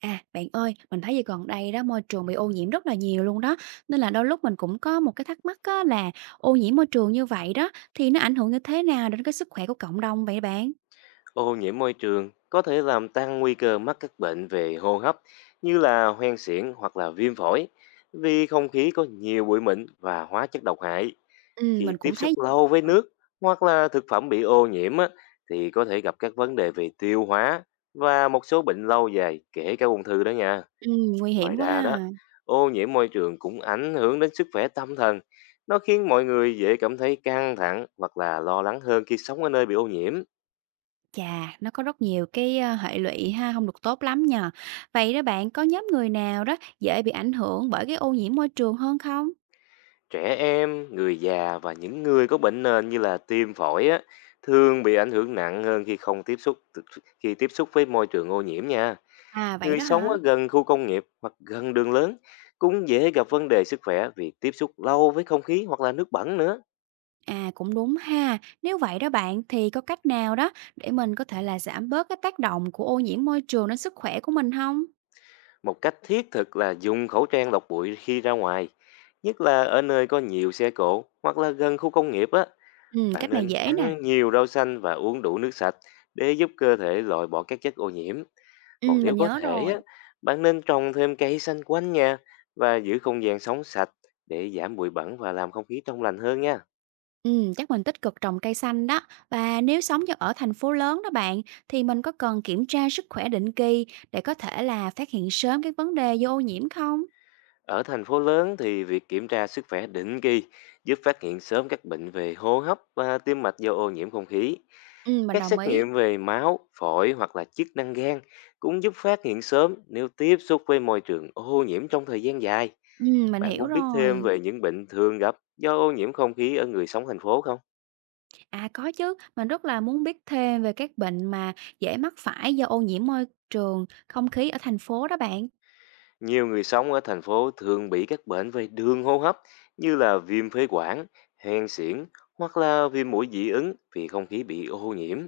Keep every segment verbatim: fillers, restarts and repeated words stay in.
À, bạn ơi, mình thấy giờ gần đây đó môi trường bị ô nhiễm rất là nhiều luôn đó. Nên là đôi lúc mình cũng có một cái thắc mắc á, là ô nhiễm môi trường như vậy đó thì nó ảnh hưởng như thế nào đến cái sức khỏe của cộng đồng vậy bạn? Ô nhiễm môi trường có thể làm tăng nguy cơ mắc các bệnh về hô hấp như là hoen suyễn hoặc là viêm phổi, vì không khí có nhiều bụi mịn và hóa chất độc hại. Ừm, Khi mình tiếp cũng thấy. xúc lâu với nước hoặc là thực phẩm bị ô nhiễm á, thì có thể gặp các vấn đề về tiêu hóa và một số bệnh lâu dài, kể cả ung thư đó nha. Ừm, nguy Ngoài hiểm quá ra đó, ha. ô nhiễm môi trường cũng ảnh hưởng đến sức khỏe tâm thần. Nó khiến mọi người dễ cảm thấy căng thẳng hoặc là lo lắng hơn khi sống ở nơi bị ô nhiễm. Chà, nó có rất nhiều cái ờ, hệ lụy ha, không được tốt lắm nhờ. Vậy đó bạn, có nhóm người nào đó dễ bị ảnh hưởng bởi cái ô nhiễm môi trường hơn không? Trẻ em, người già và những người có bệnh nền như là tim phổi á, thường bị ảnh hưởng nặng hơn khi không tiếp xúc khi tiếp xúc với môi trường ô nhiễm nha. À vậy Người đó sống hả? ở gần khu công nghiệp hoặc gần đường lớn cũng dễ gặp vấn đề sức khỏe vì tiếp xúc lâu với không khí hoặc là nước bẩn nữa. À, cũng đúng ha. Nếu vậy đó bạn thì có cách nào đó để mình có thể là giảm bớt cái tác động của ô nhiễm môi trường đến sức khỏe của mình không? Một cách thiết thực là dùng khẩu trang lọc bụi khi ra ngoài, nhất là ở nơi có nhiều xe cộ hoặc là gần khu công nghiệp á. Ừm, Bạn cách này nên dễ nè. ăn nhiều rau xanh và uống đủ nước sạch để giúp cơ thể loại bỏ các chất ô nhiễm. Còn Ừm, nếu mình có nhớ thể rồi. á, bạn nên trồng thêm cây xanh quanh nhà và giữ không gian sống sạch để giảm bụi bẩn và làm không khí trong lành hơn nha. Ừm, chắc mình tích cực trồng cây xanh đó. Và nếu sống cho ở thành phố lớn đó bạn, thì mình có cần kiểm tra sức khỏe định kỳ để có thể là phát hiện sớm cái vấn đề do ô nhiễm không? Ở thành phố lớn thì việc kiểm tra sức khỏe định kỳ giúp phát hiện sớm các bệnh về hô hấp và tim mạch do ô nhiễm không khí. Ừm, mình Các đồng xét ý. nghiệm về máu, phổi hoặc là chức năng gan cũng giúp phát hiện sớm nếu tiếp xúc với môi trường ô nhiễm trong thời gian dài. Ừm, mình Bạn hiểu muốn biết thêm rồi. về những bệnh thường gặp do ô nhiễm không khí ở người sống thành phố không? À, có chứ, mình rất là muốn biết thêm về các bệnh mà dễ mắc phải do ô nhiễm môi trường, không khí ở thành phố đó bạn. Nhiều người sống ở thành phố thường bị các bệnh về đường hô hấp như là viêm phế quản, hen suyễn hoặc là viêm mũi dị ứng vì không khí bị ô nhiễm.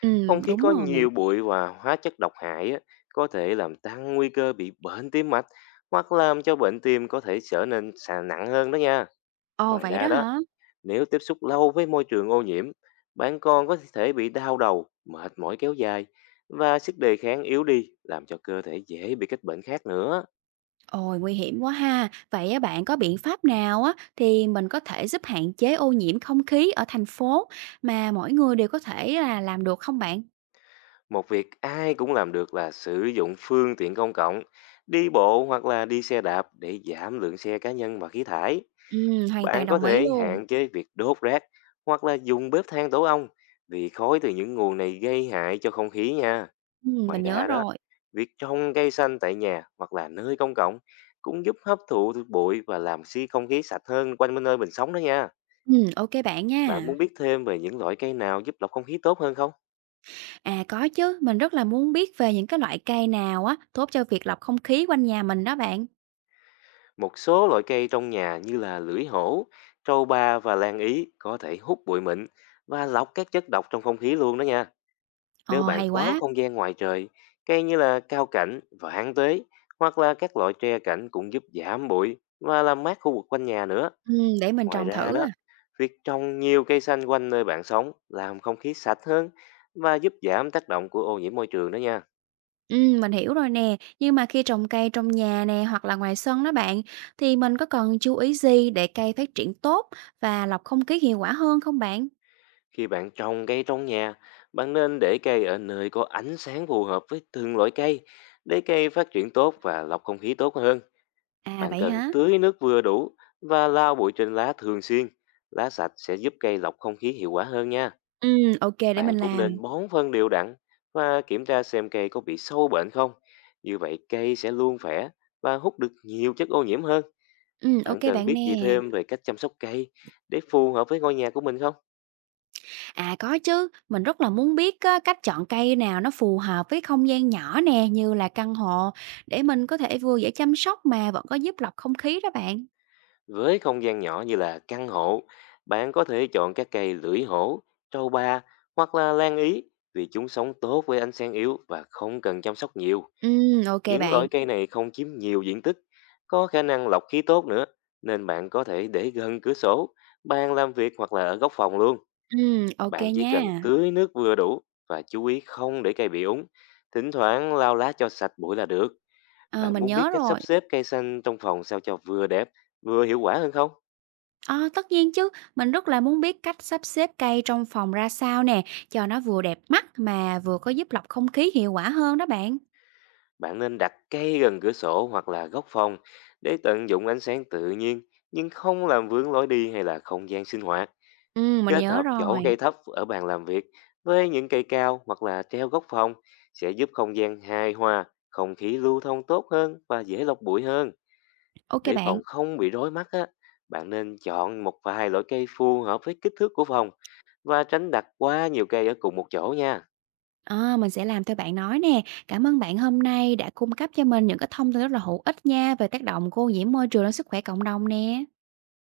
Ừ Không khí đúng có rồi. nhiều bụi và hóa chất độc hại á, có thể làm tăng nguy cơ bị bệnh tim mạch hoặc làm cho bệnh tim có thể trở nên sà- nặng hơn đó nha. Ồ, Ngoài vậy ra đó đó, hả? nếu tiếp xúc lâu với môi trường ô nhiễm, bạn còn có thể bị đau đầu, mệt mỏi kéo dài và sức đề kháng yếu đi, làm cho cơ thể dễ bị các bệnh khác nữa. Ôi, nguy hiểm quá ha. Vậy á, bạn có biện pháp nào á thì mình có thể giúp hạn chế ô nhiễm không khí ở thành phố mà mỗi người đều có thể là làm được không bạn? Một việc ai cũng làm được là sử dụng phương tiện công cộng, đi bộ hoặc là đi xe đạp để giảm lượng xe cá nhân và khí thải. Ừ hoàn Bạn toàn có đồng ý thể luôn. hạn chế việc đốt rác hoặc là dùng bếp than tổ ong, vì khói từ những nguồn này gây hại cho không khí nha. Ừ Ngoài mình nhớ ra đó, rồi. việc trồng cây xanh tại nhà hoặc là nơi công cộng cũng giúp hấp thụ được bụi và làm xi không khí sạch hơn quanh nơi mình sống đó nha. Ừ ok bạn Bạn nha. muốn biết thêm về những loại cây nào giúp lọc không khí tốt hơn không? À có chứ, mình rất là muốn biết về những cái loại cây nào á tốt cho việc lọc không khí quanh nhà mình đó bạn. Một số loại cây trong nhà như là lưỡi hổ, trâu ba và lan ý có thể hút bụi mịn và lọc các chất độc trong không khí luôn đó nha. Nếu Ồ, bạn hay có quá! không gian ngoài trời, cây như là cao cảnh, vạn tuế hoặc là các loại tre cảnh cũng giúp giảm bụi và làm mát khu vực quanh nhà nữa. Ừm, để mình Ngoài trồng ra thử đó, à. việc trồng nhiều cây xanh quanh nơi bạn sống làm không khí sạch hơn và giúp giảm tác động của ô nhiễm môi trường đó nha. Ừm, mình hiểu rồi nè, nhưng mà khi trồng cây trong nhà nè hoặc là ngoài sân đó bạn, thì mình có cần chú ý gì để cây phát triển tốt và lọc không khí hiệu quả hơn không bạn? Khi bạn trồng cây trong nhà, bạn nên để cây ở nơi có ánh sáng phù hợp với từng loại cây để cây phát triển tốt và lọc không khí tốt hơn. À, Bạn vậy cần hả? tưới nước vừa đủ và lau bụi trên lá thường xuyên. Lá sạch sẽ giúp cây lọc không khí hiệu quả hơn nha. Ừm, ok để Bạn mình cũng nên làm. bón phân đều đặn và kiểm tra xem cây có bị sâu bệnh không. Như vậy cây sẽ luôn khỏe và hút được nhiều chất ô nhiễm hơn. Ừm, ok Bạn cần bạn nè. biết gì thêm về cách chăm sóc cây để phù hợp với ngôi nhà của mình không? À, có chứ, mình rất là muốn biết á cách chọn cây nào nó phù hợp với không gian nhỏ nè, như là căn hộ, để mình có thể vừa dễ chăm sóc mà vẫn có giúp lọc không khí đó bạn. Với không gian nhỏ như là căn hộ, bạn có thể chọn các cây lưỡi hổ, trâu ba hoặc là lan ý, vì chúng sống tốt với ánh sáng yếu và không cần chăm sóc nhiều. Ừm, ok Những loại bạn. cây này không chiếm nhiều diện tích, có khả năng lọc khí tốt nữa, nên bạn có thể để gần cửa sổ, bàn làm việc hoặc là ở góc phòng luôn. Ừm, ok Bạn chỉ cần nha. tưới nước vừa đủ và chú ý không để cây bị úng. Thỉnh thoảng lau lá cho sạch bụi là được. Ờ, Bạn mình muốn biết nhớ cách sắp rồi. xếp cây xanh trong phòng sao cho vừa đẹp, vừa hiệu quả hơn không? Ờ, tất nhiên chứ, mình rất là muốn biết cách sắp xếp cây trong phòng ra sao nè, cho nó vừa đẹp mắt mà vừa có giúp lọc không khí hiệu quả hơn đó bạn. Bạn nên đặt cây gần cửa sổ hoặc là góc phòng để tận dụng ánh sáng tự nhiên, nhưng không làm vướng lối đi hay là không gian sinh hoạt. Ừ, mình Kết nhớ hợp chỗ cây rồi. thấp ở bàn làm việc với những cây cao hoặc là treo góc phòng sẽ giúp không gian hài hòa, không khí lưu thông tốt hơn và dễ lọc bụi hơn. Ok Để bạn. phòng không bị rối mắt á, bạn nên chọn một vài loại cây phù hợp với kích thước của phòng và tránh đặt quá nhiều cây ở cùng một chỗ nha. Ờ, mình sẽ làm theo bạn nói nè. Cảm ơn bạn hôm nay đã cung cấp cho mình những cái thông tin rất là hữu ích nha về tác động của ô nhiễm môi trường đến sức khỏe cộng đồng nè.